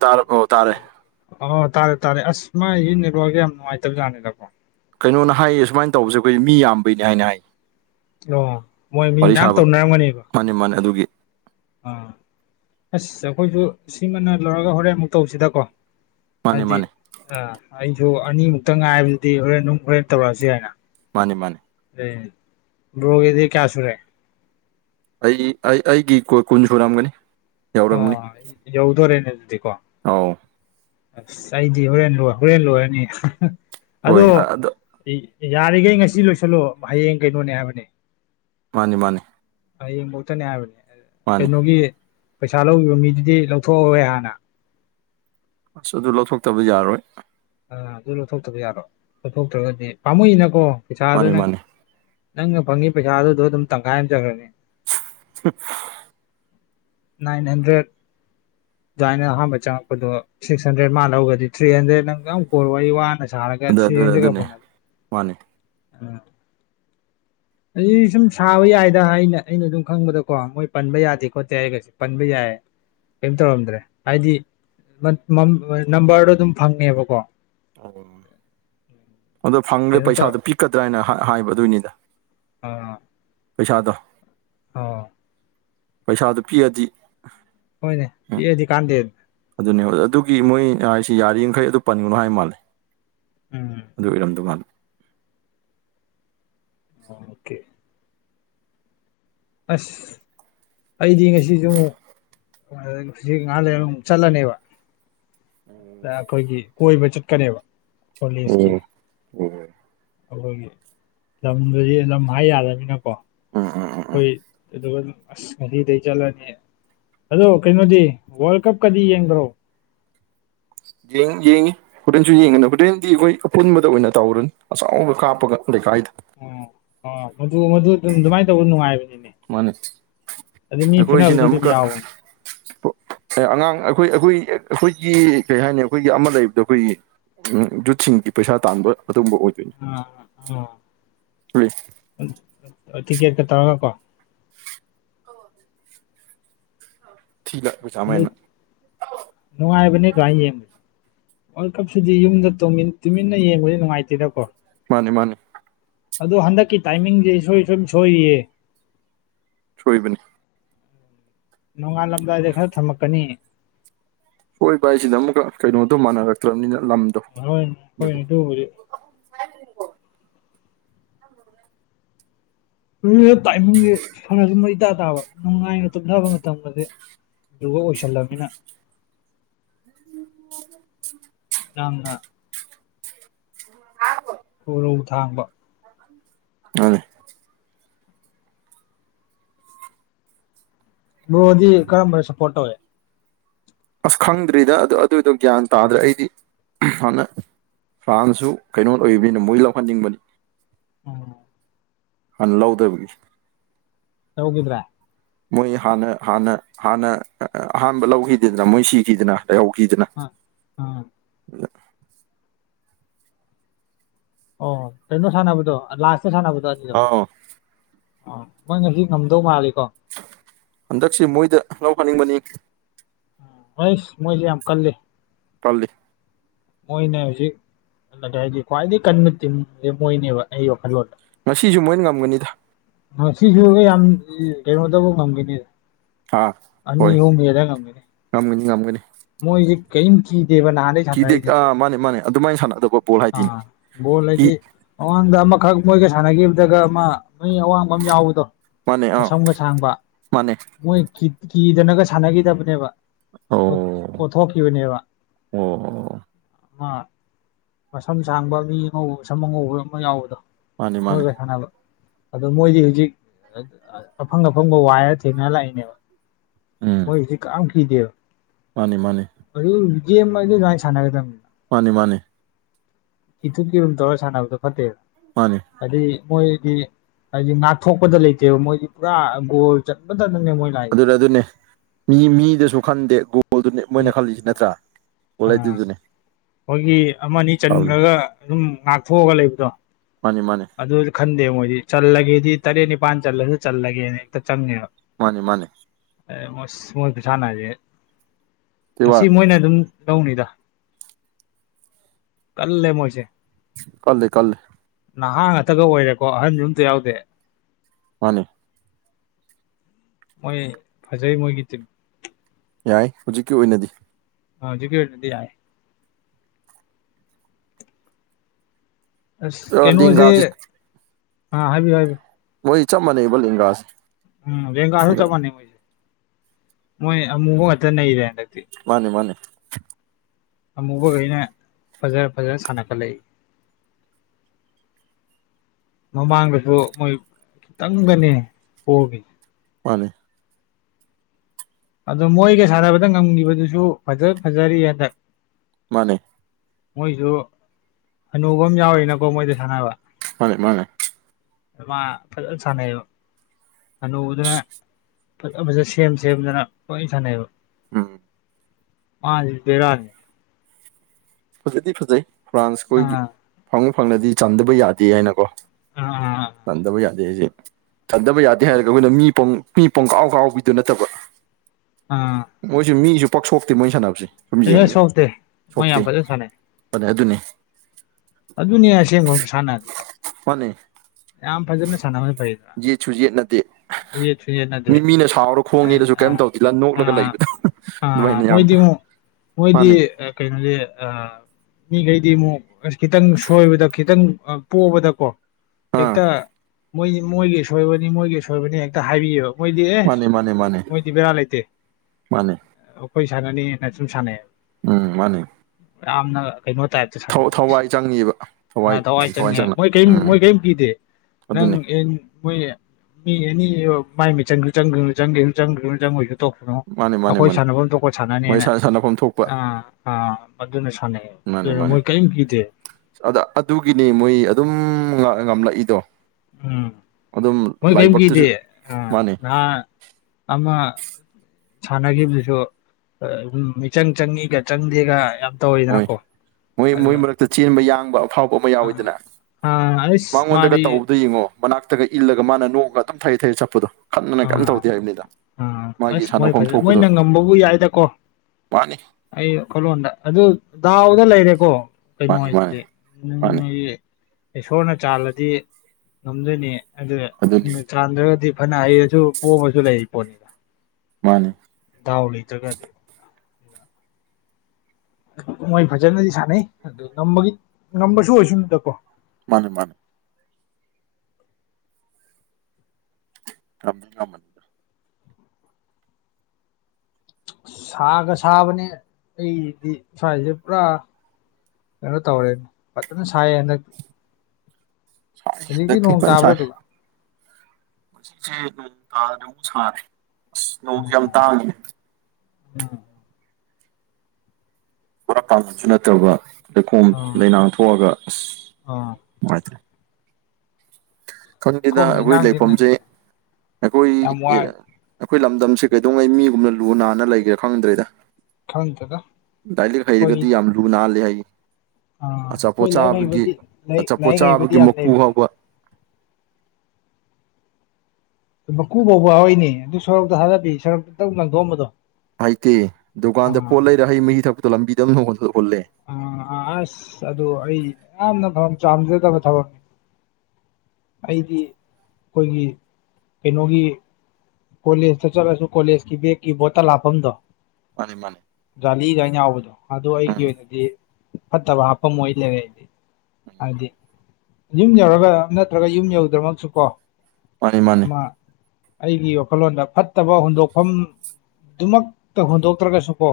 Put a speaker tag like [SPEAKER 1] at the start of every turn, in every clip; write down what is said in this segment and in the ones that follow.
[SPEAKER 1] ꯇꯥꯔꯕꯣ ꯇꯥꯔꯦ
[SPEAKER 2] ꯑꯣ ꯇꯥꯔꯦ ꯇꯥꯔꯦ ꯑꯁ ꯃꯥꯢꯖꯤ ꯅꯦꯠꯋꯥꯛꯁꯦ ꯌꯥꯝ ꯅꯨꯡꯉꯥꯏꯇꯕꯖꯥꯠꯅꯦꯗꯀꯣ
[SPEAKER 1] ꯀꯩꯅꯣꯅ ꯍꯥꯏꯌꯦ ꯁꯨꯃꯥꯏ ꯇꯧꯕꯁꯦ ꯑꯈꯣꯏ ꯃꯤ ꯌꯥꯝꯕꯩꯅꯤ ꯍꯥꯏꯅ ꯍꯥꯏ
[SPEAKER 2] ꯑꯣ ꯃꯣꯏ ꯃꯤ ꯃꯌꯥꯝ ꯇꯧꯅꯔꯝꯒꯅꯤꯕ
[SPEAKER 1] ꯃꯥꯅꯦ ꯃꯥꯅꯦ ꯑꯗꯨꯒꯤ
[SPEAKER 2] ꯑꯥ ꯑꯁ ꯑꯈꯣꯏꯖꯨ ꯁꯤꯃꯅ ꯂꯣꯢꯔꯒ ꯍꯣꯔꯦꯟ ꯑꯃꯨꯛ ꯇꯧꯁꯤꯗꯀꯣ
[SPEAKER 1] ꯃꯥꯅꯤ
[SPEAKER 2] ꯍꯥꯏꯗꯤ
[SPEAKER 1] ꯃꯥꯅꯤ
[SPEAKER 2] ꯑ ꯑꯩꯖꯨ ꯑꯅꯤꯃꯨꯛꯇ ꯉꯥꯏꯕꯗꯨꯗꯤ ꯍꯣꯔꯦꯟ ꯑꯗꯨꯝ ꯍꯣꯔꯦꯟ ꯇꯧꯔꯛꯑꯁꯨ ꯍꯥꯏꯅ
[SPEAKER 1] ꯃꯥꯅꯦ ꯃꯥꯅꯦ
[SPEAKER 2] ꯕ꯭ꯔꯣꯒꯤꯗꯤ ꯀꯌꯥ ꯁꯨꯨꯔꯦ
[SPEAKER 1] ꯑꯩ ꯑꯩ ꯑꯩꯒꯤ ꯀꯨꯟ ꯀꯨꯟꯁꯨꯨꯔꯝꯒꯅꯤ
[SPEAKER 2] ꯑꯣ ꯌꯧꯗꯣꯔꯦꯅꯦ ꯑꯗꯨꯗꯤꯀꯣ
[SPEAKER 1] ꯑꯧ
[SPEAKER 2] ꯑꯁ ꯑꯩꯗꯤ ꯍꯣꯔꯦꯟ ꯂꯣꯏ ꯍꯣꯔꯦꯟ ꯂꯣꯏꯔꯅꯤ
[SPEAKER 1] ꯍꯣꯏ
[SPEAKER 2] ꯑꯗꯣ
[SPEAKER 1] ꯑꯗ
[SPEAKER 2] ꯌꯥꯔꯤꯒꯩ ꯉꯁꯤ ꯂꯣꯏꯁꯜꯂꯣ ꯍꯌꯦꯡ ꯀꯩꯅꯣꯅꯦ ꯍꯥꯏꯕꯅꯦ
[SPEAKER 1] ꯃꯥꯅꯦ ꯃꯥꯅꯦ
[SPEAKER 2] ꯍꯌꯦꯡꯕꯣꯛꯇꯅꯤ ꯍꯥꯏꯕꯅꯤ
[SPEAKER 1] ꯃꯥꯅꯤ
[SPEAKER 2] ꯀꯩꯅꯣꯒꯤ ꯄꯩꯁꯥ ꯂꯧꯈꯤꯕ ꯃꯤꯗꯨꯗꯤ ꯂꯧꯊꯣꯛꯍꯧꯔꯣꯍꯦ ꯍꯥꯟꯅ
[SPEAKER 1] ꯑꯁ ꯑꯗꯨ ꯂꯧꯊꯣꯛꯇꯕ ꯌꯥꯔꯣꯏ
[SPEAKER 2] ꯑꯥ ꯑꯗꯨ ꯂꯧꯊꯣꯛꯇꯕ ꯌꯥꯔꯣꯢ ꯂꯧꯊꯣꯛꯇ꯭ꯔꯒꯗꯤ ꯄꯥꯝꯃꯨꯏꯅꯀꯣ ꯄꯩꯁꯥꯗꯣ
[SPEAKER 1] ꯃꯥꯅꯤ
[SPEAKER 2] ꯅꯪ
[SPEAKER 1] ꯃꯥꯅꯤ
[SPEAKER 2] ꯅꯪꯅ ꯐꯪꯉꯤ ꯄꯩꯁꯥꯗꯣ ꯑꯗꯨꯗ ꯑꯗꯨꯝ ꯇꯪꯈꯥꯏ ꯑꯃ ꯆꯠꯈ꯭ꯔꯅꯤ
[SPEAKER 1] [inaudible]
[SPEAKER 2] ꯅꯥꯏꯟ ꯍꯟꯗ꯭ꯔꯦꯠ ꯑꯗꯨꯃꯥꯏꯅ ꯑꯍꯥꯟꯕ ꯆꯪꯉꯛꯄꯗꯣ ꯁꯤꯛꯁ ꯍꯟꯗ꯭ꯔꯦꯗ ꯃꯥꯅ ꯂꯧꯒꯗꯤ ꯊ꯭ꯔꯤ ꯍꯟꯗ꯭ꯔꯦꯗ ꯅꯪ ꯑꯗꯨꯀꯌ꯭ꯥꯝ ꯀꯣꯂ ꯋꯥꯔꯤ ꯋꯥꯅ ꯁꯥꯔꯒ
[SPEAKER 1] ꯑꯗꯨ
[SPEAKER 2] ꯊꯔ꯭ꯤ
[SPEAKER 1] ꯑꯗꯨ
[SPEAKER 2] ꯍꯟꯗꯔ꯭ꯦꯠꯀ
[SPEAKER 1] ꯑꯗꯨꯅꯦ
[SPEAKER 2] ꯐꯪꯉꯥꯗꯤ
[SPEAKER 1] ꯃꯥꯅꯤ
[SPEAKER 2] ꯑꯩ ꯁꯨꯝ ꯁꯥꯕ ꯌꯥꯏꯗ ꯑꯩꯅ ꯑꯩꯅ ꯑꯗꯨꯝ ꯈꯪꯕꯗꯀꯣ ꯃꯣꯏ ꯄꯟꯕ ꯌꯥꯗꯦ ꯈꯣꯠꯇꯦ ꯍꯥꯔꯒꯁꯨ ꯄꯟꯕ ꯌꯥꯏ ꯀꯩꯝ ꯇꯧꯔꯝꯗ꯭ꯔꯦ ꯍꯥꯏꯗꯤ ꯅꯝꯕꯔꯗꯣ ꯑꯗꯨꯝ ꯐꯪꯉꯦꯕꯀꯣ
[SPEAKER 1] ꯑꯗꯣ ꯐꯪꯗꯦ
[SPEAKER 2] ꯀꯩꯅꯣ ꯇꯧꯔ
[SPEAKER 1] ꯄꯩꯁꯥꯗꯣ ꯄꯤꯛꯀꯗ꯭ꯔꯥ ꯍꯥꯏꯅ ꯍꯥꯏꯕ ꯑꯗꯨꯏꯅꯤꯗ
[SPEAKER 2] ꯑꯥ
[SPEAKER 1] ꯄꯩꯁꯥꯗꯣ
[SPEAKER 2] ꯑꯣ
[SPEAKER 1] ꯄꯩꯁꯥꯗꯨ ꯄꯤꯛꯑꯗꯤ
[SPEAKER 2] ꯍꯣꯏꯅꯦ ꯄꯤꯛꯑꯗꯤ ꯀꯥꯟꯗꯦ
[SPEAKER 1] ꯑꯗꯨꯅꯤ ꯑꯗꯨꯒꯤ ꯃꯣꯏ ꯍꯥꯏꯁꯤ ꯌꯥꯔꯤꯃꯈꯩ ꯑꯗꯨ ꯄꯟꯒꯅꯨ ꯍꯥꯏ ꯃꯥꯜꯂꯦ
[SPEAKER 2] ꯎꯝ
[SPEAKER 1] ꯑꯗꯨ ꯑꯣꯏꯔꯝꯗꯧ ꯃꯥꯜꯂꯦ
[SPEAKER 2] ꯑꯥ ꯑꯣꯀꯦ ꯑꯁ ꯑꯩꯗꯤ ꯉꯁꯤꯁꯨ ꯑꯃꯨꯛ [unintelligible] ꯍꯧꯖꯤꯛ ꯉꯍꯥꯛ ꯂꯩꯔ ꯑꯃꯨꯛ ꯆꯠꯂꯅꯤꯕ ꯗꯥ ꯑꯩꯈꯣꯏꯒꯤ ꯀꯣꯏꯕ ꯆꯠꯀꯅꯦꯕ ꯀꯣꯂꯦꯖꯀꯤ
[SPEAKER 1] ꯎꯨꯝ [unintelligible]
[SPEAKER 2] ꯑꯩꯈꯣꯏꯒꯤ [unintelligible] ꯂꯝ ꯍꯥꯏ ꯌꯥꯗꯕꯅꯤꯅꯀꯣ
[SPEAKER 1] ꯎꯝ ꯎꯝ ꯎꯝ ꯎꯨ
[SPEAKER 2] ꯍꯣꯏ ꯑꯗꯨꯝ ꯑꯁ ꯑꯗꯨꯗꯩ ꯆꯠꯂꯅꯤ ꯑꯗꯣ ꯀꯩꯅꯣꯗꯤ ꯋꯥꯔꯜ ꯀꯞꯀꯗꯤ ꯌꯦꯡꯗꯔꯣ
[SPEAKER 1] ꯌꯦꯡ ꯌꯦꯡꯉꯤ ꯍꯨꯔꯦꯟꯁꯨ ꯌꯦꯡꯉꯅꯤ ꯍꯨꯗꯦꯟꯗꯤ ꯑꯩꯈꯣꯏ ꯑꯄꯨꯟꯕꯗ ꯑꯣꯏꯅ ꯇꯧꯔꯅꯤ ꯑꯆꯥꯎꯕ ꯀꯥꯞꯄꯒ ꯂꯩꯀꯥꯏꯗ
[SPEAKER 2] ꯑꯝ ꯑꯥ ꯃꯗꯨ ꯃꯗꯨ ꯑꯗꯨꯝ ꯑꯗꯨꯃꯥꯏꯅ ꯇꯧꯕ ꯅꯨꯡꯉꯥꯏꯕꯅꯦ
[SPEAKER 1] ꯃꯥꯅꯤ ꯑꯩꯈꯣꯏꯁꯤꯅ
[SPEAKER 2] ꯐꯨꯅꯕꯁꯨ ꯑꯗꯨꯝ
[SPEAKER 1] ꯑꯃꯨꯛꯀ
[SPEAKER 2] ꯌꯥꯎꯕꯅꯦ
[SPEAKER 1] ꯑꯦ ꯑꯉꯥꯡ ꯑꯩꯈꯣꯏ ꯑꯩꯈꯣꯏ ꯑꯩꯈꯣꯏꯒꯤ ꯀꯩ ꯍꯥꯏꯅꯤ ꯑꯩꯈꯣꯏꯒꯤ ꯑꯃ ꯂꯩꯕꯗꯣ ꯑꯩꯈꯣꯏꯒꯤ ꯎꯝ ꯌꯖꯨꯠꯁꯤꯡꯒꯤ ꯄꯩꯁꯥ ꯇꯥꯟꯕ ꯑꯗꯨꯒꯨꯝꯕ ꯑꯣꯏ
[SPEAKER 2] ꯑꯥ ꯑꯣ
[SPEAKER 1] ꯍꯣꯏ
[SPEAKER 2] ꯑꯥ ꯇꯤꯛꯀꯦꯠꯀ ꯇꯧꯔ ꯀꯣ
[SPEAKER 1] ꯊꯤꯕ
[SPEAKER 2] ꯅꯨꯞ ꯅꯨꯉꯥꯏꯕꯅꯤ ꯑꯗꯨꯃꯥꯏꯅ ꯌꯦꯡꯕ ꯋꯥꯔꯜ ꯀꯞꯁꯤꯗꯤ ꯌꯨꯝꯗ ꯇꯨꯃꯤꯟ ꯇꯨꯃꯤꯟꯅ ꯌꯦꯡꯕꯗꯤ ꯅꯨꯡꯉꯥꯏꯇꯦꯗꯀꯣ
[SPEAKER 1] ꯃꯥꯟꯅꯦ ꯃꯥꯟꯅꯦ
[SPEAKER 2] ꯑꯗꯣ ꯍꯟꯗꯛꯀꯤ ꯇꯥꯏꯃꯤꯡꯗꯤ ꯏꯁꯣꯏ ꯁꯣꯏ ꯁꯣꯏꯔꯤꯌꯦ
[SPEAKER 1] ꯁꯣꯏꯕꯅꯤ
[SPEAKER 2] ꯅꯣꯡꯉꯥꯜꯂꯝꯗꯥꯏꯗ ꯈꯔ ꯊꯝꯃꯛꯀꯅꯤ
[SPEAKER 1] ꯍꯣꯏ ꯚꯥꯏꯁꯤꯗ ꯑꯃꯨꯛꯀ ꯀꯩꯅꯣꯗꯧ ꯃꯥꯟꯅꯔꯛꯇ꯭ꯔꯕꯅꯤꯅ ꯂꯝꯗꯣ
[SPEAKER 2] [unintelligible]
[SPEAKER 1] ꯑꯗꯨꯒꯤ
[SPEAKER 2] ꯍꯣꯏꯅꯦ ꯑꯗꯨꯕꯨꯗꯤ [unintelligible] ꯇꯥꯏꯃꯤꯡꯁꯦ ꯐꯥꯔꯒ ꯑꯃ ꯏꯇꯥ ꯇꯥꯕ ꯅꯨꯡꯉꯥꯏꯅ ꯇꯨꯝꯊꯕ ꯃꯇꯝꯗꯗꯤ [unintelligible] ꯑꯣꯏꯁꯜꯂꯝꯅꯤꯅ
[SPEAKER 1] [unintelligible]
[SPEAKER 2] ꯇꯥꯡꯅ
[SPEAKER 1] [unintelligible]
[SPEAKER 2] ꯈꯨꯔꯧ ꯊꯥꯡꯕ
[SPEAKER 1] ꯑꯗꯨꯅꯦ
[SPEAKER 2] ꯕ꯭ꯔꯣꯗꯤ ꯀꯔꯝꯕ ꯁꯄ꯭ꯔꯣꯠ ꯇꯧꯋꯦ
[SPEAKER 1] ꯑꯁ ꯈꯪꯗ꯭ꯔꯤꯗ ꯑꯗꯨ ꯑꯗꯨꯏꯗꯣ ꯒ꯭ꯌꯥꯟ ꯇꯥꯗ꯭ꯔꯦ ꯑꯩꯗꯤ ꯍꯥꯟꯅ ꯐꯥꯔꯟꯁꯖꯨ ꯀꯩꯅꯣ ꯑꯣꯏꯕꯅꯤꯅ ꯃꯣꯏ ꯂꯧꯍꯟꯅꯤꯡꯕꯅꯤ
[SPEAKER 2] ꯑꯣ
[SPEAKER 1] ꯍꯥꯟꯅ ꯂꯧꯗꯕꯒꯤ
[SPEAKER 2] ꯇꯧꯒꯗꯔꯥ
[SPEAKER 1] ꯃꯣꯏ ꯍꯟꯅ ꯍꯟꯅ ꯍꯥꯟꯅ ꯑꯍꯥꯝꯕ ꯂꯧꯒꯤꯗꯦꯗꯅ ꯃꯣꯏ ꯁꯤꯈꯤꯗꯅ ꯂꯩꯍꯧꯈꯤꯗꯅ
[SPEAKER 2] [unintelligible] ꯎꯝ
[SPEAKER 1] [unintelligible]
[SPEAKER 2] ꯑꯣ ꯀꯩꯅꯣ ꯁꯥꯟꯅꯕꯗꯣ ꯂꯥꯁꯇ ꯁꯥꯟꯅꯕꯗꯣ ꯑꯗꯨꯗꯣ
[SPEAKER 1] ꯑꯥꯎ
[SPEAKER 2] ꯑ ꯃꯣꯏꯅꯗꯤ ꯉꯝꯗꯧ ꯃꯥꯜꯂꯤꯀꯣ
[SPEAKER 1] ꯍꯟꯗꯛꯁꯤ ꯃꯣꯏꯗ ꯂꯧꯍꯟꯅꯤꯡꯕꯅꯤ
[SPEAKER 2] ꯍꯩꯁ ꯃꯣꯏꯗꯤ ꯌꯥꯝ ꯀꯜꯂꯤ
[SPEAKER 1] ꯀꯜꯂꯤ
[SPEAKER 2] ꯃꯣꯏꯅ ꯍꯨꯖꯤꯛ ꯂꯒꯥꯏꯒꯤ ꯈ꯭ꯋꯥꯏꯗꯩ ꯀꯟꯕ ꯇꯤꯝꯖ‌ꯦ ꯃꯣꯏꯅꯦꯕ ꯑꯩ ꯋꯥꯈꯜꯂꯣꯟꯗ
[SPEAKER 1] ꯉꯁꯤꯖꯨ ꯃꯣꯏꯟ ꯉꯝꯒꯅꯤꯗ
[SPEAKER 2] ꯉꯁꯤꯖꯨ ꯌꯥꯝ ꯀꯩꯅꯣꯗꯕꯨ ꯉꯝꯒꯅꯤ
[SPEAKER 1] ꯑꯥ ꯍꯣꯏ ꯉꯝꯒꯅꯤ ꯉꯝꯒꯅꯤ
[SPEAKER 2] ꯃꯣꯏꯖꯦ ꯀꯌꯤꯝ ꯀꯤꯗꯦꯕ ꯅꯍꯥꯟꯗꯩ
[SPEAKER 1] ꯀꯤꯗꯦ
[SPEAKER 2] ꯁꯥꯅꯔꯤꯅ‌ꯦ
[SPEAKER 1] ꯑꯥ
[SPEAKER 2] ꯃꯣꯏꯗꯤ
[SPEAKER 1] ꯃꯥꯅꯦ ꯃꯥꯅꯦ ꯑꯗꯨꯃꯥꯏꯅ ꯁꯥꯟꯅꯗꯕ ꯕꯣꯜ
[SPEAKER 2] ꯑ
[SPEAKER 1] ꯍꯥꯏꯗꯤꯅꯦ
[SPEAKER 2] ꯕꯣꯜ ꯂꯩꯗꯤ
[SPEAKER 1] ꯀꯤ
[SPEAKER 2] ꯃꯃꯥꯡꯗ ꯑꯃꯥꯈꯛ ꯃꯣꯏꯒ ꯁꯥꯅꯒꯤꯕꯗꯒ ꯑꯃꯥ ꯃꯤ ꯑꯋꯥꯡ ꯕꯝ ꯌꯥꯎꯕꯗꯣ
[SPEAKER 1] ꯃꯥꯅꯦ ꯑꯥ
[SPEAKER 2] ꯃꯁꯝꯒ ꯁꯥꯡꯕ
[SPEAKER 1] ꯃꯥꯅꯦ
[SPEAKER 2] ꯃꯣꯏ ꯀꯤꯗ ꯀꯤꯗꯅꯒ ꯁꯥꯅꯒꯤꯗꯕꯅꯦꯕ ꯄꯣꯗ
[SPEAKER 1] ꯑꯣ
[SPEAKER 2] ꯄꯣꯊꯣꯛꯈꯤꯕꯅꯦꯕ
[SPEAKER 1] ꯑꯣ
[SPEAKER 2] ꯑꯥ ꯃꯁꯝ ꯁꯥꯡꯕ ꯃꯤ ꯑꯉꯧꯕ ꯁꯝ ꯑꯉꯧꯕ ꯑꯃꯥ ꯌꯥꯎꯕꯗꯣ
[SPEAKER 1] ꯃꯥꯅꯤ ꯃꯥꯅꯤ
[SPEAKER 2] ꯃꯣꯏꯒ ꯁꯥꯅꯕ ꯑꯗꯨ ꯃꯣꯏꯗꯤ ꯍꯨꯖꯤꯛ ꯑꯐꯪ ꯑꯐꯪꯕ ꯋꯥꯏꯔ ꯊꯦꯡꯅ ꯂꯥꯛꯏꯅꯦꯕ ꯃꯣꯏ ꯍꯨꯖꯤꯛ ꯀꯅꯥꯝ ꯀꯤꯗꯦꯕ
[SPEAKER 1] ꯃꯥꯟꯅꯦ ꯃꯥꯟꯅꯦ
[SPEAKER 2] ꯍꯧꯖꯤꯛ ꯍꯨꯖꯤꯛ ꯒꯦꯝ ꯑꯗꯤ ꯑꯗꯨꯃꯥꯏ ꯁꯥꯅꯒꯗꯝꯅꯤ
[SPEAKER 1] ꯃꯥꯟꯅꯤ ꯃꯥꯟꯅꯦ
[SPEAKER 2] ꯀꯤꯊꯨ ꯀꯤꯔꯨꯝ ꯇꯧꯔ ꯁꯅꯕꯗꯣ ꯐꯠꯇꯦ
[SPEAKER 1] ꯃꯥꯟꯅꯦ
[SPEAKER 2] ꯑꯗꯩ ꯃꯣꯒꯤ ꯍꯥꯏꯗꯤ ꯉꯥꯛꯊꯣꯛꯄꯗ ꯂꯩꯇꯦꯕ ꯃꯣꯏꯗꯤ ꯄꯨꯔꯥ ꯒꯣꯜ ꯆꯟꯕꯗꯗꯪꯅꯦ ꯃꯣꯏꯅ
[SPEAKER 1] [unintelligible] ꯑꯗꯨꯅꯦ ꯃꯤ ꯃꯤꯗꯁꯨ ꯈꯟꯗꯦ ꯒ‌ꯣ ꯕꯣꯜꯗꯨ ꯅ‌ꯦ
[SPEAKER 2] ꯎꯝ
[SPEAKER 1] ꯃꯣꯏꯅ ꯈꯜꯂꯤꯖꯤꯅꯤ ꯅꯠꯇ꯭ꯔꯥ ꯒꯣꯜ ꯍꯥꯏꯗꯨꯗꯨꯅꯦ
[SPEAKER 2] ꯃ‌ꯣꯏꯒꯤ ꯑꯃꯥ ꯑꯅꯤ
[SPEAKER 1] ꯐꯕꯅꯦ
[SPEAKER 2] ꯆꯟꯈ꯭ꯔꯒ ꯑꯗꯨꯝ ꯉꯥꯛꯊꯣꯛꯑꯒ ꯂꯩꯕꯗꯣ
[SPEAKER 1] ꯃꯥꯟꯅꯦ ꯃꯥꯟꯅꯦ
[SPEAKER 2] ꯑꯗꯨꯖꯨ ꯈꯟꯗꯦ ꯃꯣꯏꯗꯤ ꯆꯜꯂꯒꯦꯗꯤ ꯇꯔꯦꯠ ꯅꯤꯄꯥꯟ ꯆꯜꯂꯁꯨ ꯆꯜꯂꯒꯦꯅ ꯍꯦꯛꯇ ꯆꯪꯉꯦꯕ
[SPEAKER 1] ꯃꯥꯟꯅꯦ ꯃꯥꯟꯅꯦ
[SPEAKER 2] ꯑ‌ꯦ ꯃꯁ ꯃꯣꯏ ꯈꯨꯁꯥꯅꯖ‌ꯦ ꯉꯁꯤ
[SPEAKER 1] ꯇꯤꯋꯥꯔ
[SPEAKER 2] ꯃꯣꯏꯅ ꯑꯗꯨꯝ ꯂꯧꯅꯤꯗ ꯀꯜꯂꯦ ꯃꯣꯏꯁꯦ
[SPEAKER 1] ꯀꯜꯂꯦ ꯀꯜꯂꯦ
[SPEAKER 2] ꯅꯍꯥ ꯉꯥꯛꯇꯒ ꯑꯣꯏꯔꯦꯀꯣ ꯑꯍꯟꯖꯨ ꯑꯝꯇ ꯌꯥꯎꯗꯦ
[SPEAKER 1] ꯃꯥꯟꯅꯦ
[SPEAKER 2] ꯃꯣꯏ ꯐꯖꯩ ꯃꯣꯏꯒꯤ ꯇꯤꯝ
[SPEAKER 1] ꯌꯥꯏ ꯍꯨꯖꯤꯛꯀꯤ ꯑꯣꯏꯅꯗꯤ
[SPEAKER 2] ꯑꯥ ꯍꯨꯖꯤꯛ ꯑꯣꯏꯅꯗꯤ ꯌꯥꯏ ꯑꯁ
[SPEAKER 1] ꯑ
[SPEAKER 2] ꯀꯩꯅꯣꯖꯦ
[SPEAKER 1] ꯂꯦꯡꯒꯥꯁꯤ
[SPEAKER 2] ꯑꯥ ꯍꯥꯏꯕꯤꯌꯨ ꯍꯥꯏꯕꯤꯌꯨ꯫
[SPEAKER 1] ꯃꯣꯏ ꯆꯞ ꯃꯥꯟꯅꯩꯕ ꯂꯦꯡꯒꯥꯁꯦ꯫
[SPEAKER 2] ꯎꯝ ꯂꯦꯡꯒꯥꯁꯨ
[SPEAKER 1] ꯑꯗꯣ
[SPEAKER 2] ꯆꯞ ꯃꯥꯟꯅꯩ ꯃꯣꯏꯁꯦ ꯃꯣꯏ ꯑꯃꯨꯕ ꯉꯛꯇ ꯅꯩꯔꯦ ꯍꯟꯗꯛꯇꯤ꯫
[SPEAKER 1] ꯃꯥꯅꯦ ꯃꯥꯅꯦ꯫
[SPEAKER 2] ꯑꯃꯨꯕꯒꯩꯅ ꯐꯖ ꯐꯖꯅ ꯁꯥꯟꯅꯈꯠꯂꯛꯏ꯫ ꯃꯃꯥꯡꯗꯁꯨ ꯃꯣꯏ ꯈꯤꯇꯪꯗꯅꯦ ꯄꯣꯒ꯭ꯔꯤ
[SPEAKER 1] ꯃꯥꯅꯦ꯫
[SPEAKER 2] ꯑꯗꯣ ꯃꯣꯏꯒ ꯁꯥꯟꯅꯕꯗ ꯉꯝꯈꯤꯕꯗꯨꯁꯨ ꯐꯖ ꯐꯖꯔꯤꯌꯦ ꯍꯟꯗꯛ꯫
[SPEAKER 1] ꯃꯥꯅꯦ꯫
[SPEAKER 2] ꯃꯣꯏꯁꯨ ꯍꯅꯨꯕ ꯑꯃ ꯌꯥꯎꯔꯤꯅꯀꯣ ꯃꯣꯏꯗ ꯁꯥꯟꯅꯕ꯫
[SPEAKER 1] ꯃꯥꯅꯦ ꯃꯥꯥꯅꯦ꯫
[SPEAKER 2] ꯃꯥ ꯐꯖꯅ ꯁꯥꯟꯅꯩꯌꯦꯕ꯫ ꯍꯅꯨꯕꯗꯨꯅ ꯐꯖ ꯐꯖ ꯁꯦꯝ ꯁꯦꯝꯗꯅ ꯂꯣꯏ ꯁꯥꯅꯩꯑꯦꯕ꯫
[SPEAKER 1] ꯎꯝ꯫
[SPEAKER 2] ꯃꯥꯁꯤ ꯕꯦꯔꯥꯅꯦ꯫
[SPEAKER 1] ꯐꯖꯗꯤ ꯐꯖꯩ ꯐ꯭ꯔꯥꯟꯁ ꯈꯣꯏꯒꯤ
[SPEAKER 2] ꯑꯥ
[SPEAKER 1] ꯐꯪꯕꯨ ꯐꯪꯑꯗꯤ ꯆꯥꯟꯗꯕ ꯌꯥꯗꯦ ꯍꯥꯏꯅꯀꯣ꯫
[SPEAKER 2] ꯑꯥ
[SPEAKER 1] ꯆꯟꯗꯕ ꯌꯥꯗꯦ ꯍꯥꯏꯁꯦ ꯆꯟꯗꯕ ꯌꯥꯗꯦ
[SPEAKER 2] ꯑꯥ
[SPEAKER 1] ꯍꯥꯏꯔꯒ ꯃꯣꯏꯅ ꯃꯤ ꯄꯣꯡ ꯃꯤ ꯄꯣꯡꯀꯥꯎ ꯀꯥꯎꯕꯤꯗꯨ ꯅꯠꯇꯕ꯫
[SPEAKER 2] ꯑꯥ꯫
[SPEAKER 1] ꯃꯣꯏꯁꯦ ꯃꯤꯁꯨ ꯄꯥꯛ ꯁꯣꯛꯇꯦ ꯃꯣꯏ ꯁꯥꯟꯅꯕꯁꯦ ꯁꯨꯝ
[SPEAKER 2] ꯐꯖꯅ
[SPEAKER 1] ꯌꯦꯡꯉꯒ
[SPEAKER 2] ꯁꯣꯛꯇꯦ ꯃꯣꯏ
[SPEAKER 1] ꯁꯣꯛꯇꯦ꯫
[SPEAKER 2] ꯌꯥꯝ ꯐꯖꯅ ꯁꯥꯟꯅꯩ
[SPEAKER 1] [unintelligible] ꯑꯗꯨꯅꯦ꯫
[SPEAKER 2] ꯑꯗꯨꯅꯦ ꯑꯁꯦꯡꯕ ꯈꯨꯁꯥꯟꯅꯗꯤ꯫
[SPEAKER 1] ꯃꯥꯅꯦ꯫
[SPEAKER 2] ꯌꯥꯝ ꯐꯖꯅ ꯁꯥꯟꯅꯕꯅ ꯐꯩꯌꯦ꯫
[SPEAKER 1] ꯌꯦꯠꯁꯨꯨ ꯌꯦꯠꯅꯗꯦ꯫
[SPEAKER 2] ꯌꯦꯠꯅꯗꯦ
[SPEAKER 1] ꯃꯤ ꯃꯤꯅ ꯁꯥꯎꯔꯒ ꯈꯣꯡ ꯅꯦꯠꯂꯁꯨ ꯀꯩꯝ
[SPEAKER 2] ꯑꯥ
[SPEAKER 1] ꯇꯧꯗꯦ ꯂꯟ ꯅꯣꯛꯂꯒ
[SPEAKER 2] ꯑꯥ
[SPEAKER 1] ꯂꯩꯕꯗꯣ
[SPEAKER 2] ꯑꯥ
[SPEAKER 1] ꯑꯗꯨꯃꯥꯏꯅ ꯌꯥꯝ
[SPEAKER 2] ꯃꯣꯏꯗꯤ ꯑꯃꯨꯛ ꯃꯣꯏꯗꯤ
[SPEAKER 1] ꯃꯥꯅꯦ
[SPEAKER 2] ꯑ ꯀꯩꯅꯣꯗꯤ ꯑꯥ ꯃꯤꯈꯩꯗꯤ ꯑꯃꯨꯛ ꯑꯁ ꯈꯤꯇꯪ ꯁꯣꯏꯕꯗ ꯈꯤꯇꯪ ꯑ ꯄꯣꯕꯗꯀꯣ
[SPEAKER 1] ꯑꯥ
[SPEAKER 2] ꯍꯦꯛꯇ ꯃꯣꯏ ꯃꯣꯏꯒꯤ ꯑꯁꯣꯏꯕꯅꯤ ꯃꯣꯏꯒꯤ ꯑꯁꯣꯏꯕꯅꯤ ꯍꯦꯛꯇ ꯍꯥꯏꯕꯤꯌꯦꯕ꯫ ꯃꯣꯏꯗꯤ ꯑꯦ
[SPEAKER 1] ꯃꯥꯅꯦ ꯃꯥꯅꯦ ꯃꯥꯅꯦ
[SPEAKER 2] ꯃꯣꯏꯗꯤ ꯕꯦꯔꯥ ꯂꯩꯇꯦ꯫
[SPEAKER 1] ꯃꯥꯅꯦ
[SPEAKER 2] ꯑꯩꯈꯣꯏ ꯁꯥꯟꯅꯤꯅ ꯁꯨꯝ ꯁꯥꯟꯅꯩꯌꯦ꯫
[SPEAKER 1] ꯎꯝ ꯃꯥꯅꯦ꯫
[SPEAKER 2] ꯌꯥꯝꯅ ꯀꯩꯅꯣ ꯇꯥꯏꯞꯇ
[SPEAKER 1] ꯊꯋꯥꯏ
[SPEAKER 2] ꯁꯥꯟꯅꯩꯌꯦ
[SPEAKER 1] ꯊꯋꯥꯏ ꯆꯪꯉꯤꯕ
[SPEAKER 2] [unintelligible] ꯊꯋꯥꯏ
[SPEAKER 1] ꯌꯥꯝ
[SPEAKER 2] ꯆꯪꯉꯦ
[SPEAKER 1] ꯆꯪꯅ
[SPEAKER 2] ꯃꯣꯏ ꯀꯩꯝ
[SPEAKER 1] ꯎꯝ
[SPEAKER 2] ꯃꯣꯏ ꯀꯩꯝ ꯄꯤꯗꯦ ꯅꯪ
[SPEAKER 1] ꯑꯗꯨꯅꯤ
[SPEAKER 2] [unintelligible] ꯃꯣꯏ ꯃꯤ ꯑꯅꯤ ꯃꯥꯏ ꯃꯤꯆꯪ [unintelligible] ꯊꯣꯛꯁꯅꯨ
[SPEAKER 1] ꯃꯥꯅꯤ ꯃꯥꯅꯤ
[SPEAKER 2] ꯑꯩꯈꯣꯏ
[SPEAKER 1] ꯃꯥꯅꯤ
[SPEAKER 2] ꯁꯥꯟꯅꯐꯝ ꯊꯣꯛꯄ ꯁꯥꯟꯅꯅꯤ
[SPEAKER 1] ꯃꯣꯏ ꯏꯁꯥ ꯁꯥꯟꯅꯐꯝ ꯊꯣꯛꯄ꯫
[SPEAKER 2] ꯑꯥ ꯑꯥ ꯑꯗꯨꯝꯅ ꯁꯥꯅꯩꯌꯦ
[SPEAKER 1] ꯃꯥꯅꯤ
[SPEAKER 2] ꯑꯗꯨꯅ
[SPEAKER 1] ꯃꯥꯅꯤ
[SPEAKER 2] ꯃꯣꯏ ꯀꯩꯝ ꯀꯤꯗꯦ꯫
[SPEAKER 1] ꯑꯗ ꯑꯗꯨꯒꯤꯅꯦ ꯃꯣꯏ ꯑꯗꯨꯝ ꯉ-ꯉꯝꯂꯛꯏꯗꯣ꯫
[SPEAKER 2] ꯎꯝ ꯃꯣꯏ ꯀꯩꯝ ꯀꯤꯗꯦ ꯑ
[SPEAKER 1] ꯃꯥꯅꯤ
[SPEAKER 2] ꯅꯍꯥꯟ ꯑꯃ ꯁꯥꯟꯅꯈꯤꯕꯗꯨꯁꯨ ꯑ ꯑꯗꯨꯝ ꯃꯤꯆꯪ ꯆꯪꯉꯤꯒ ꯆꯪꯗꯦꯒ ꯌꯥꯝ
[SPEAKER 1] ꯃꯣꯏ
[SPEAKER 2] ꯇꯧꯋꯤꯗꯅꯀꯣ꯫
[SPEAKER 1] ꯃꯣꯏ
[SPEAKER 2] ꯑꯗꯨ
[SPEAKER 1] ꯃꯣꯏ ꯃꯔꯛꯇ ꯆꯦꯟꯕ ꯌꯥꯡꯕ ꯑꯐꯥꯎꯕ ꯑꯃ
[SPEAKER 2] ꯑꯥ
[SPEAKER 1] ꯌꯥꯎꯋꯤꯗꯅ꯫
[SPEAKER 2] ꯑꯥ ꯑꯩꯁ
[SPEAKER 1] ꯃꯉꯣꯟꯗꯒ
[SPEAKER 2] ꯃꯥꯗꯤ
[SPEAKER 1] ꯇꯧꯕꯗꯣ ꯌꯦꯡꯉꯣ ꯃꯅꯥꯛꯇꯒ ꯏꯜꯂꯒ ꯃꯥꯅ ꯅꯣꯡꯑꯒ ꯑꯗꯨꯝ ꯊꯩꯔꯥ ꯊꯩꯔꯥ ꯆꯠꯄꯗꯣ꯫ ꯈꯟꯗꯅ ꯀꯩꯝ
[SPEAKER 2] ꯑꯥ
[SPEAKER 1] ꯇꯧꯗꯦ ꯍꯥꯏꯕꯅꯤꯗ
[SPEAKER 2] ꯑꯥ
[SPEAKER 1] ꯃꯥꯒꯤ
[SPEAKER 2] ꯑꯁ ꯃꯣꯏ
[SPEAKER 1] ꯁꯥꯟꯅꯐꯝ
[SPEAKER 2] ꯐꯖ
[SPEAKER 1] ꯊꯣꯛꯄꯗꯣ
[SPEAKER 2] ꯃꯣꯏꯅ ꯉꯝꯕꯕꯨ ꯌꯥꯏꯗꯀꯣ
[SPEAKER 1] ꯃꯥꯅꯤ꯫
[SPEAKER 2] ꯑꯩ ꯈꯨꯂꯣꯟꯗ ꯑꯗꯨ ꯗꯥꯎꯗ ꯂꯩꯔꯦꯀꯣ ꯀꯩꯅꯣ
[SPEAKER 1] ꯃꯥꯅꯤ ꯃꯥꯅꯤ
[SPEAKER 2] ꯍꯥꯏꯁꯤꯗꯤ
[SPEAKER 1] ꯃꯥꯅꯤ
[SPEAKER 2] [unintelligible] ꯏꯁꯣꯔꯅ ꯆꯥꯜꯂꯗꯤ ꯉꯝꯗꯣꯏꯅꯤ
[SPEAKER 1] ꯑꯗꯨꯅꯤ
[SPEAKER 2] ꯑꯗꯨꯅ ꯆꯥꯟꯗ꯭ꯔꯒꯗꯤ ꯐꯅ ꯍꯩꯔꯁꯨ ꯄꯣꯕꯁꯨ ꯂꯩꯔꯤ ꯄꯣꯠꯅꯤ
[SPEAKER 1] ꯃꯥꯟꯅꯤ
[SPEAKER 2] ꯗꯥꯎ ꯂꯩꯇ꯭ꯔꯒꯗꯤ ꯃꯣꯏ ꯐꯖꯅꯗꯤ ꯁꯥꯟꯅꯩ ꯑꯗꯨ ꯉꯝꯕꯒꯤꯗꯤ ꯉꯝꯕꯁꯨ ꯑꯣꯏꯁꯅꯨꯗꯀꯣ
[SPEAKER 1] ꯃꯥꯅꯦ ꯃꯥ ꯉꯝꯗꯤ ꯉꯝꯕꯅꯦ
[SPEAKER 2] ꯁꯥꯒ ꯁꯥꯕꯅꯦ ꯑꯩꯖꯤꯗꯤ ꯁ꯭ꯋꯥꯏꯖꯦ ꯄꯨꯔꯥ ꯀꯩꯅꯣ ꯇꯧꯔꯦꯅꯦ ꯐꯖꯅ ꯁꯥꯏꯌꯦ ꯍꯟꯗꯛ
[SPEAKER 1] ꯁꯥꯏ
[SPEAKER 2] ꯍꯧꯖꯤꯛꯇꯤ
[SPEAKER 1] ꯍꯟꯗꯛꯇꯤ
[SPEAKER 2] ꯅꯣꯡ ꯇꯥꯕ꯭ꯔꯥ ꯑꯗꯨꯝ
[SPEAKER 1] ꯍꯨꯖꯤꯛꯇꯤ ꯅꯨꯡꯁꯥ ꯑꯗꯨꯝ ꯁꯥꯔꯤ ꯑꯁ ꯅꯣꯡꯁꯦ
[SPEAKER 2] ꯎꯝ
[SPEAKER 1] ꯌꯥꯝ ꯇꯥꯡꯉꯦꯅꯦ
[SPEAKER 2] ꯎꯝ
[SPEAKER 1] ꯄꯨꯔꯥ ꯇꯥꯕꯁꯨ ꯅꯠꯇꯕ ꯂꯩꯈꯣꯝ
[SPEAKER 2] ꯑꯥ
[SPEAKER 1] ꯂꯩꯅꯥꯡ ꯊꯣꯛꯑꯒ ꯑꯁ
[SPEAKER 2] ꯑꯥ
[SPEAKER 1] ꯅꯨꯡꯉꯥꯏꯇ꯭ꯔꯦ ꯈꯪꯗꯦꯗ
[SPEAKER 2] ꯂꯩꯈꯣꯝ
[SPEAKER 1] ꯑꯩꯈꯣꯏ ꯂꯩꯐꯝꯖꯦ
[SPEAKER 2] ꯂꯩꯅꯥꯡꯁꯤꯅꯅꯦ
[SPEAKER 1] ꯑꯩꯈꯣꯏ
[SPEAKER 2] ꯌꯥꯝ
[SPEAKER 1] ꯑꯦ
[SPEAKER 2] ꯋꯥꯏ
[SPEAKER 1] ꯑꯩꯈꯣꯏ ꯂꯝꯗꯝꯁꯦ ꯀꯩꯗꯧꯉꯩ ꯃꯤꯒꯨꯝꯅ ꯂꯨ ꯅꯥꯟꯅ ꯂꯩꯒꯦꯔꯥ ꯈꯪꯗ꯭ꯔꯦꯗ
[SPEAKER 2] ꯈꯪꯗꯦꯗ
[SPEAKER 1] ꯂꯥꯏꯔꯤꯛ
[SPEAKER 2] ꯑꯩꯈꯣꯏꯒꯤ
[SPEAKER 1] ꯍꯩꯔꯒꯗꯤ ꯌꯥꯝ ꯂꯨ ꯅꯥꯜꯂꯦ ꯍꯥꯏꯌꯦ
[SPEAKER 2] ꯑꯥ
[SPEAKER 1] ꯑꯆꯥꯄꯣꯠ
[SPEAKER 2] ꯑꯩꯈꯣꯏ ꯂꯥꯏꯔꯤꯛ
[SPEAKER 1] ꯆꯥꯕꯒꯤ
[SPEAKER 2] ꯍꯩꯕꯗꯤ ꯂꯥꯏꯔꯤꯛ
[SPEAKER 1] ꯑꯆꯥꯄꯣꯠ
[SPEAKER 2] ꯂꯥꯏꯔꯤꯛ ꯍꯩꯕꯗꯤ
[SPEAKER 1] ꯆꯥꯕꯒꯤ
[SPEAKER 2] ꯌꯥꯝ
[SPEAKER 1] ꯃꯀꯨ
[SPEAKER 2] ꯂꯩꯕꯅꯦ
[SPEAKER 1] ꯐꯥꯎꯕ
[SPEAKER 2] ꯃꯀꯨ ꯐꯥꯎꯕ ꯍꯣꯏꯅꯦ ꯑꯗꯨ ꯁꯣꯔꯣꯛꯇ ꯊꯥꯗꯗꯦ ꯁꯣꯔꯣꯛꯇ ꯑꯗꯨꯝ ꯂꯪꯊꯣꯛꯑꯝꯕꯗꯣ
[SPEAKER 1] ꯍꯥꯏꯗꯤ ꯗꯨꯀꯥꯟꯗ
[SPEAKER 2] ꯑꯥ
[SPEAKER 1] ꯄꯣꯠ ꯂꯩꯔ ꯍꯩ ꯃꯍꯤ ꯊꯛꯄꯗꯣ ꯂꯝꯕꯤꯗ ꯑꯃꯛ ꯍꯨꯜꯂꯦ
[SPEAKER 2] ꯑ ꯑ ꯑꯁ ꯑꯗꯨ ꯑꯩ ꯌꯥꯝꯅ ꯐꯝ ꯆꯥꯝꯖꯗꯕ ꯊꯕꯛꯅꯤ ꯑꯩꯗꯤ ꯑꯩꯈꯣꯏꯒꯤ ꯀꯩꯅꯣꯒꯤ ꯀꯣꯂꯦꯖꯇ ꯆꯠꯂꯁꯨ ꯀꯣꯂꯦꯖꯀꯤ ꯕꯦꯛꯀꯤ ꯕꯣꯠꯇꯜ ꯍꯥꯞꯐꯝꯗꯣ
[SPEAKER 1] ꯃꯥꯅꯤ ꯃꯥꯅꯤ
[SPEAKER 2] ꯖꯥꯂꯤꯗꯥꯢ ꯌꯥꯎꯕꯗꯣ ꯑꯗꯨ ꯑꯩꯒꯤ ꯑꯣꯏꯅꯗꯤ ꯐꯠꯇꯕ ꯍꯥꯞꯐꯝ ꯑꯣꯏ ꯂꯩꯔꯦ ꯑꯩꯗꯤ ꯍꯥꯏꯕꯗꯤ ꯌꯨꯝ ꯌꯧꯔꯒ ꯅꯠꯇ꯭ꯔꯒ ꯌꯨꯝ ꯌꯧꯗ꯭ꯔꯃꯛꯁꯨ ꯀꯣ
[SPEAKER 1] ꯃꯥꯅꯦ ꯃꯥꯅꯦ
[SPEAKER 2] ꯃꯥ ꯑꯩꯒꯤ ꯌꯣ ꯋꯥꯈꯜꯂꯣꯟꯗ ꯐꯠꯇꯕ ꯍꯨꯟꯗꯣꯛꯐꯝ ꯗꯨꯃꯛꯇ ꯍꯨꯟꯗꯣꯛꯇ꯭ꯔꯒꯁꯨ ꯀꯣ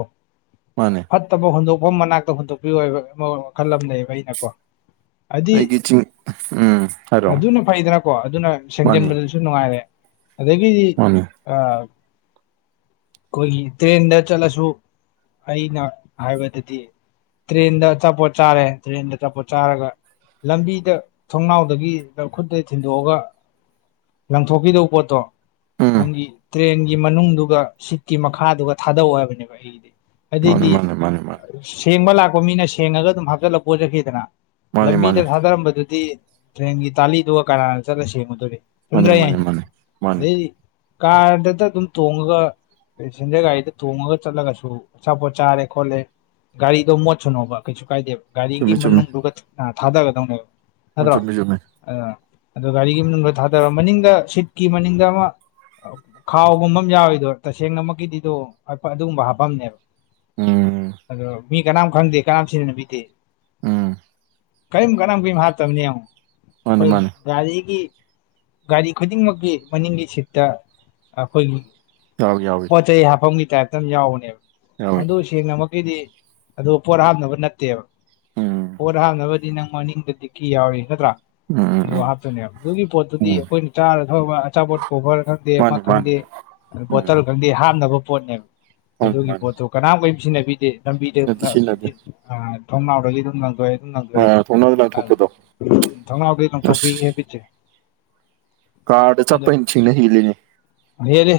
[SPEAKER 1] ꯃꯥꯅꯦ
[SPEAKER 2] ꯐꯠꯇꯕ ꯍꯨꯟꯗꯣꯛꯐꯝ ꯃꯅꯥꯛꯇ ꯍꯨꯟꯗꯣꯛꯄꯤꯌꯨ ꯍꯥꯏꯕ ꯑꯃ ꯋꯥꯈꯜ ꯑꯃ ꯂꯩꯌꯦꯕ ꯑꯩꯅ ꯀꯣ ꯍꯥꯏꯗꯤ
[SPEAKER 1] ꯑꯩꯒꯤ ꯆꯤꯡ ꯎꯝ ꯍꯥꯏꯔꯣ
[SPEAKER 2] ꯑꯗꯨꯅ ꯐꯩꯗꯅꯀꯣ ꯑꯗꯨꯅ
[SPEAKER 1] ꯃꯥꯅꯤ
[SPEAKER 2] ꯁꯦꯡꯖꯟꯕꯗꯁꯨ ꯖꯨ ꯅꯨꯡꯉꯥꯏꯔꯦ ꯑꯗꯒꯤꯗꯤ
[SPEAKER 1] ꯃꯥꯅꯤ
[SPEAKER 2] ꯑꯥ ꯑꯩꯈꯣꯏꯒꯤ ꯇ꯭ꯔꯦꯟꯗ ꯆꯠꯂꯁꯨ ꯑꯩꯅ ꯍꯥꯏꯕꯗꯗꯤ ꯇ꯭ꯔꯦꯟꯗ ꯑꯆꯥꯄꯣꯠ ꯆꯥꯔꯦ ꯇ꯭ꯔꯦꯟꯗ ꯑꯆꯥꯄꯣꯠ ꯆꯥꯔꯒ ꯂꯝꯕꯤꯗ ꯊꯣꯡꯅꯥꯎꯗꯒꯤ ꯈꯨꯠꯀ ꯊꯤꯟꯗꯣꯛꯑꯒ ꯂꯪꯊꯣꯛꯈꯤꯗꯧ ꯄꯣꯠꯇꯣ
[SPEAKER 1] ꯎꯝ
[SPEAKER 2] ꯅꯪꯒꯤ ꯇ꯭ꯔꯦꯟꯒꯤ ꯃꯅꯨꯡꯗꯨꯒ ꯁꯤꯠꯀꯤ ꯃꯈꯥꯗꯨꯒ ꯊꯥꯗꯧ ꯍꯥꯏꯕꯅꯦꯕ ꯑꯩꯒꯤꯗꯤ
[SPEAKER 1] ꯃꯥꯅꯦ
[SPEAKER 2] ꯑꯗꯨꯏꯗꯤ
[SPEAKER 1] ꯃꯥꯅꯦ ꯃꯥꯅꯦ ꯃꯥꯅꯦ
[SPEAKER 2] ꯁꯦꯡꯕ ꯂꯥꯛꯄ ꯃꯤꯅ ꯁꯦꯡꯉꯒ ꯑꯗꯨꯝ ꯍꯥꯞꯆꯜꯂꯒ ꯄꯨꯔ ꯆꯠꯈꯤꯗꯅ
[SPEAKER 1] ꯃꯥꯅꯦ
[SPEAKER 2] ꯂꯝꯕꯤꯗ
[SPEAKER 1] ꯃꯥꯅꯦ
[SPEAKER 2] ꯊꯥꯗꯔꯝꯕꯗꯨꯗꯤ ꯇ꯭ꯔꯦꯟꯒꯤ ꯇꯥꯂꯤꯗꯨꯒ ꯀꯅꯥꯅ ꯆꯠꯂ ꯁꯦꯡꯉꯨꯗꯧꯔꯤ ꯆꯨꯝꯗ꯭ꯔꯥ
[SPEAKER 1] ꯃꯥꯅꯦ
[SPEAKER 2] ꯑꯩ
[SPEAKER 1] ꯃꯥꯅꯦ
[SPEAKER 2] ꯍꯥꯢꯖꯦ
[SPEAKER 1] ꯃꯥꯅꯦ ꯃꯥꯅꯦ
[SPEAKER 2] ꯑꯗꯩꯗꯤ ꯀꯥꯔꯗꯇ ꯑꯗꯨꯝ ꯇꯣꯡꯉꯒ ꯄꯦꯁꯦꯟꯖꯔ ꯒꯥꯔꯤꯗ ꯊꯣꯡꯉꯒ ꯆꯠꯂꯒꯁꯨ ꯑꯆꯥꯄꯣꯠ ꯆꯥꯔꯦ ꯈꯣꯠꯂꯦ ꯒꯥꯔꯤꯗꯣ ꯃꯣꯠꯁꯅꯣꯕ ꯀꯩꯁꯨ ꯀꯥꯏꯗꯦꯕ ꯒꯥꯔꯤꯒꯤ
[SPEAKER 1] ꯆꯨꯝꯃꯤ ꯆꯨꯝꯃꯤ
[SPEAKER 2] ꯃꯅꯨꯡꯗꯨꯒ ꯊꯥꯗꯒꯗꯧꯅꯦꯕ
[SPEAKER 1] ꯎꯝ
[SPEAKER 2] ꯅꯠꯇ꯭ꯔꯣ
[SPEAKER 1] ꯆꯨꯝꯃꯤ ꯆꯨꯝꯃꯤ
[SPEAKER 2] ꯑꯗꯨꯅ ꯑꯗꯨ ꯒꯥꯔꯤꯒꯤ ꯃꯅꯨꯡꯗ ꯂꯣꯏ ꯊꯥꯗꯔꯣ ꯃꯅꯤꯡꯗ ꯁꯤꯠꯀꯤ ꯃꯅꯤꯡꯗ ꯑꯃ ꯈꯥꯎꯒꯨꯝꯕ ꯑꯃ ꯌꯥꯎꯔꯤꯗꯣ ꯇꯁꯦꯡꯅꯃꯛꯀꯤꯗꯤꯗꯣ ꯑꯄ ꯑꯗꯨꯒꯨꯝꯕ ꯍꯥꯞꯄꯝꯅꯦꯕ
[SPEAKER 1] ꯎꯝ
[SPEAKER 2] ꯑꯗꯣ ꯃꯤ ꯀꯅꯥꯝ ꯈꯪꯗꯦ ꯀꯅꯥꯝ ꯁꯤꯖꯟꯅꯕꯤꯗꯦ
[SPEAKER 1] ꯎꯝ
[SPEAKER 2] ꯀ꯭ꯌꯤꯝ ꯀꯅꯥꯝ ꯀꯩꯝ ꯍꯥꯞꯇꯝꯅꯦ ꯌꯦꯡꯉꯣ
[SPEAKER 1] ꯃꯥꯅꯤ
[SPEAKER 2] ꯈꯣꯢ
[SPEAKER 1] ꯃꯥꯅꯤ
[SPEAKER 2] ꯒꯥꯔꯤꯒꯤ ꯒꯥꯔꯤ ꯈꯨꯗꯤꯡꯃꯛꯀꯤ ꯃꯅꯤꯡꯒꯤ ꯁꯤꯠꯇ ꯑꯈꯣꯢꯒꯤ
[SPEAKER 1] ꯌꯥꯎꯏ ꯌꯥꯎꯏ
[SPEAKER 2] ꯄꯣꯠ ꯆꯩꯩ ꯍꯥꯐꯝꯒꯤ ꯇꯥꯏꯞꯇ ꯑꯝ ꯌꯥꯎꯕꯅꯦꯕ
[SPEAKER 1] ꯌꯥꯎꯏ
[SPEAKER 2] ꯃꯗꯨ ꯁꯦꯡꯅꯃꯛꯀꯤꯗꯤ ꯑꯗꯨ ꯄꯣꯠ ꯍꯥꯞꯅꯕ ꯅꯠꯇꯦꯕ
[SPEAKER 1] ꯎꯝ
[SPEAKER 2] ꯄꯣꯠ ꯍꯥꯞꯅꯕꯗꯤ ꯅꯪ ꯃꯅꯤꯡꯗꯤ ꯗꯤꯀꯤ ꯌꯥꯎꯔꯤ ꯅꯠꯇ꯭ꯔꯥ
[SPEAKER 1] ꯎꯝ ꯎꯝ
[SPEAKER 2] ꯑꯗꯨ
[SPEAKER 1] ꯎꯝ
[SPEAKER 2] ꯍꯥꯞꯇꯣꯢꯅꯦꯕ ꯑꯗꯨꯒꯤ ꯄꯣꯠꯇꯨꯗꯤ
[SPEAKER 1] ꯎꯝ
[SPEAKER 2] ꯑꯩꯈꯣꯢꯅ ꯆꯥꯔ ꯊꯛꯎꯕ ꯑꯆꯥꯄꯣꯠ ꯀꯣꯕꯔ ꯈꯪꯗꯦ ꯑꯃ
[SPEAKER 1] ꯃꯥꯅꯤ ꯃꯥꯅꯤ
[SPEAKER 2] ꯈꯪꯗꯦ
[SPEAKER 1] ꯎꯝ
[SPEAKER 2] ꯕꯣꯇꯜ ꯈꯪꯗꯦ ꯍꯥꯞꯅꯕ ꯄꯣꯠꯅꯦꯕ
[SPEAKER 1] ꯃꯥꯅꯤ
[SPEAKER 2] ꯑꯗꯨꯒꯤ
[SPEAKER 1] ꯃꯥꯅꯤ
[SPEAKER 2] ꯄꯣꯠꯇꯣ ꯀꯅꯥꯝ ꯀꯦꯝ ꯁꯤꯖꯤꯟꯅꯕꯤꯗꯦ ꯂꯝꯕꯤꯗ
[SPEAKER 1] ꯁꯤꯅꯗꯤ
[SPEAKER 2] ꯑ
[SPEAKER 1] ꯁꯤꯅꯗꯤ
[SPEAKER 2] ꯒꯤ ꯑ ꯊꯣꯡꯅꯥꯎꯗꯒꯤ ꯑꯗꯨꯝ ꯂꯪꯊꯣꯛꯑꯦ ꯎꯝ
[SPEAKER 1] ꯑ
[SPEAKER 2] ꯂꯪꯊꯣꯛꯑꯦ
[SPEAKER 1] ꯊꯣꯡꯅꯥꯎꯗ
[SPEAKER 2] ꯑ
[SPEAKER 1] ꯂꯪꯊꯣꯛꯄꯗꯣ
[SPEAKER 2] ꯊꯣꯡꯅꯥꯎꯗꯩ
[SPEAKER 1] ꯑꯁ
[SPEAKER 2] ꯂꯪꯊꯣꯛꯄꯤꯒꯤ ꯍꯦꯕꯤꯠꯆꯦ
[SPEAKER 1] ꯀꯥꯔꯗ ꯆꯛꯄꯩ ꯁꯤꯡꯉ ꯍꯤꯡꯂꯤꯅꯦ
[SPEAKER 2] ꯃꯍꯦꯜꯂꯦ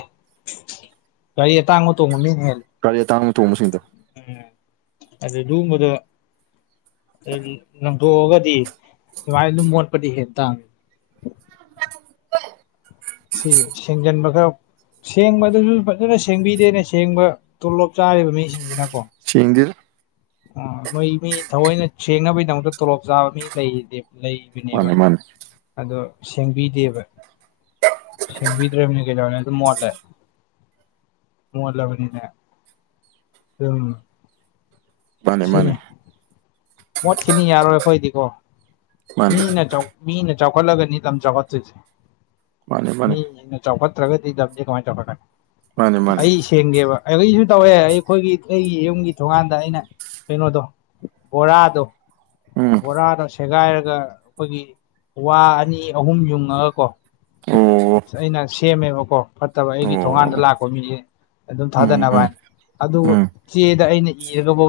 [SPEAKER 2] ꯒꯥꯔꯤ ꯑꯇꯥꯡꯕ ꯇꯣꯡꯕ ꯃꯤꯅ ꯍꯦꯜꯂꯦ
[SPEAKER 1] ꯒꯥꯔꯤ ꯑꯇꯥꯡꯕ ꯇꯣꯡꯕꯁꯤꯡꯗꯣ
[SPEAKER 2] ꯎꯝ ꯑꯗꯨꯗꯨꯝꯕꯗꯣ ꯀꯔꯤ ꯂꯪꯊꯣꯛꯑꯒꯗꯤ ꯗꯨꯃꯥꯢꯅ ꯗꯨꯝ ꯃꯣꯠꯄꯗꯤ ꯍꯦꯟ ꯇꯥꯝꯅꯤ ꯁꯦ ꯁꯦꯡꯖꯟꯕꯒ ꯁꯦꯡꯕꯗꯨꯖꯨ ꯐꯖꯅ ꯁꯦꯡꯕꯤꯗꯦꯅꯦ ꯁꯦꯡꯕ ꯇꯣꯂꯣꯞ ꯆꯥꯔꯤꯕ ꯃꯤꯁꯤꯡꯖꯤꯅꯀꯣ
[SPEAKER 1] ꯁꯦꯡꯗꯦꯗ
[SPEAKER 2] ꯑꯣ ꯃꯧꯢ ꯃꯤ ꯊꯑꯣꯢꯅ ꯁꯦꯡꯅꯕꯩꯗꯃꯛꯇ ꯇꯣꯂꯣꯞ ꯆꯥꯕ ꯃꯤ ꯂꯩꯔꯤꯖꯤꯗꯤ ꯂꯩ ꯗꯨꯅꯦꯕ
[SPEAKER 1] ꯃꯥꯅꯦ ꯃꯥꯅꯦ
[SPEAKER 2] ꯑꯗꯣ ꯁꯦꯡꯕꯤꯗꯦꯕ ꯁꯦꯡꯕꯤꯗ꯭ꯔꯃꯤꯅ ꯀꯩꯗꯧꯔꯨꯅꯤ ꯑꯗꯨꯝ ꯃꯣꯠꯂꯦ ꯃꯣꯠꯂꯕꯅꯤꯅ ꯗꯨꯝ
[SPEAKER 1] ꯃꯥꯅꯦ ꯃꯥꯅꯦ
[SPEAKER 2] ꯃꯣꯠꯈꯤꯅꯤ ꯌꯥꯔꯣꯢ ꯑꯩꯈꯣꯢꯗꯤꯀꯣ
[SPEAKER 1] ꯃꯥꯅꯦ
[SPEAKER 2] ꯃꯤꯅ ꯆꯧ ꯃꯤꯅ ꯆꯥꯎꯈꯠꯂꯒꯅꯤ ꯂꯝ ꯆꯥꯎꯈꯠꯇꯨꯢꯖꯤ
[SPEAKER 1] ꯃꯥꯅꯦ ꯃꯥꯅꯦ
[SPEAKER 2] ꯃꯤꯒꯤ ꯅ ꯆꯥꯎꯈꯠꯇ꯭ꯔꯒꯗꯤ ꯂꯝꯖꯦ ꯀꯃꯥꯢ ꯆꯥꯎꯈꯠꯀꯅꯤ
[SPEAKER 1] ꯃꯥꯅꯦ ꯃꯥꯅꯦ
[SPEAKER 2] ꯑꯩꯁꯤ ꯊꯦꯡꯒꯦꯕ ꯑꯩꯁꯨ ꯇꯧꯋꯦ ꯑꯩꯈꯣꯢꯒꯤ ꯑꯩꯒꯤ ꯌꯨꯝꯒꯤ ꯊꯣꯡꯒꯥꯟꯗ ꯑꯩꯅ ꯀꯩꯅꯣꯗꯣ ꯕꯣꯔꯥꯗꯣ
[SPEAKER 1] ꯎꯝ
[SPEAKER 2] ꯕꯣꯔꯥꯗꯣ ꯁꯦꯒꯥꯏꯔꯒ ꯑꯈꯣꯢꯒꯤ ꯋꯥ ꯑꯅꯤ ꯑꯍꯨꯝ ꯌꯨꯡꯉꯒ ꯀꯣ
[SPEAKER 1] ꯑꯣ
[SPEAKER 2] ꯑꯁ ꯑꯩꯅ ꯁꯦꯝꯃꯦꯕꯀꯣ ꯐꯠꯇꯕ
[SPEAKER 1] ꯑꯣ
[SPEAKER 2] ꯑꯩꯒꯤ ꯊꯣꯡꯒꯥꯟꯗ ꯂꯥꯛꯄ ꯃꯤꯖꯦ ꯑꯗꯨꯝ
[SPEAKER 1] ꯎꯝ ꯎꯝ
[SPEAKER 2] ꯊꯥꯗꯅꯕꯅ ꯑꯗꯨꯒ
[SPEAKER 1] ꯎꯝ
[SPEAKER 2] ꯆꯦꯗ ꯑꯩꯅ ꯏꯔꯒꯕꯧ ꯊꯝ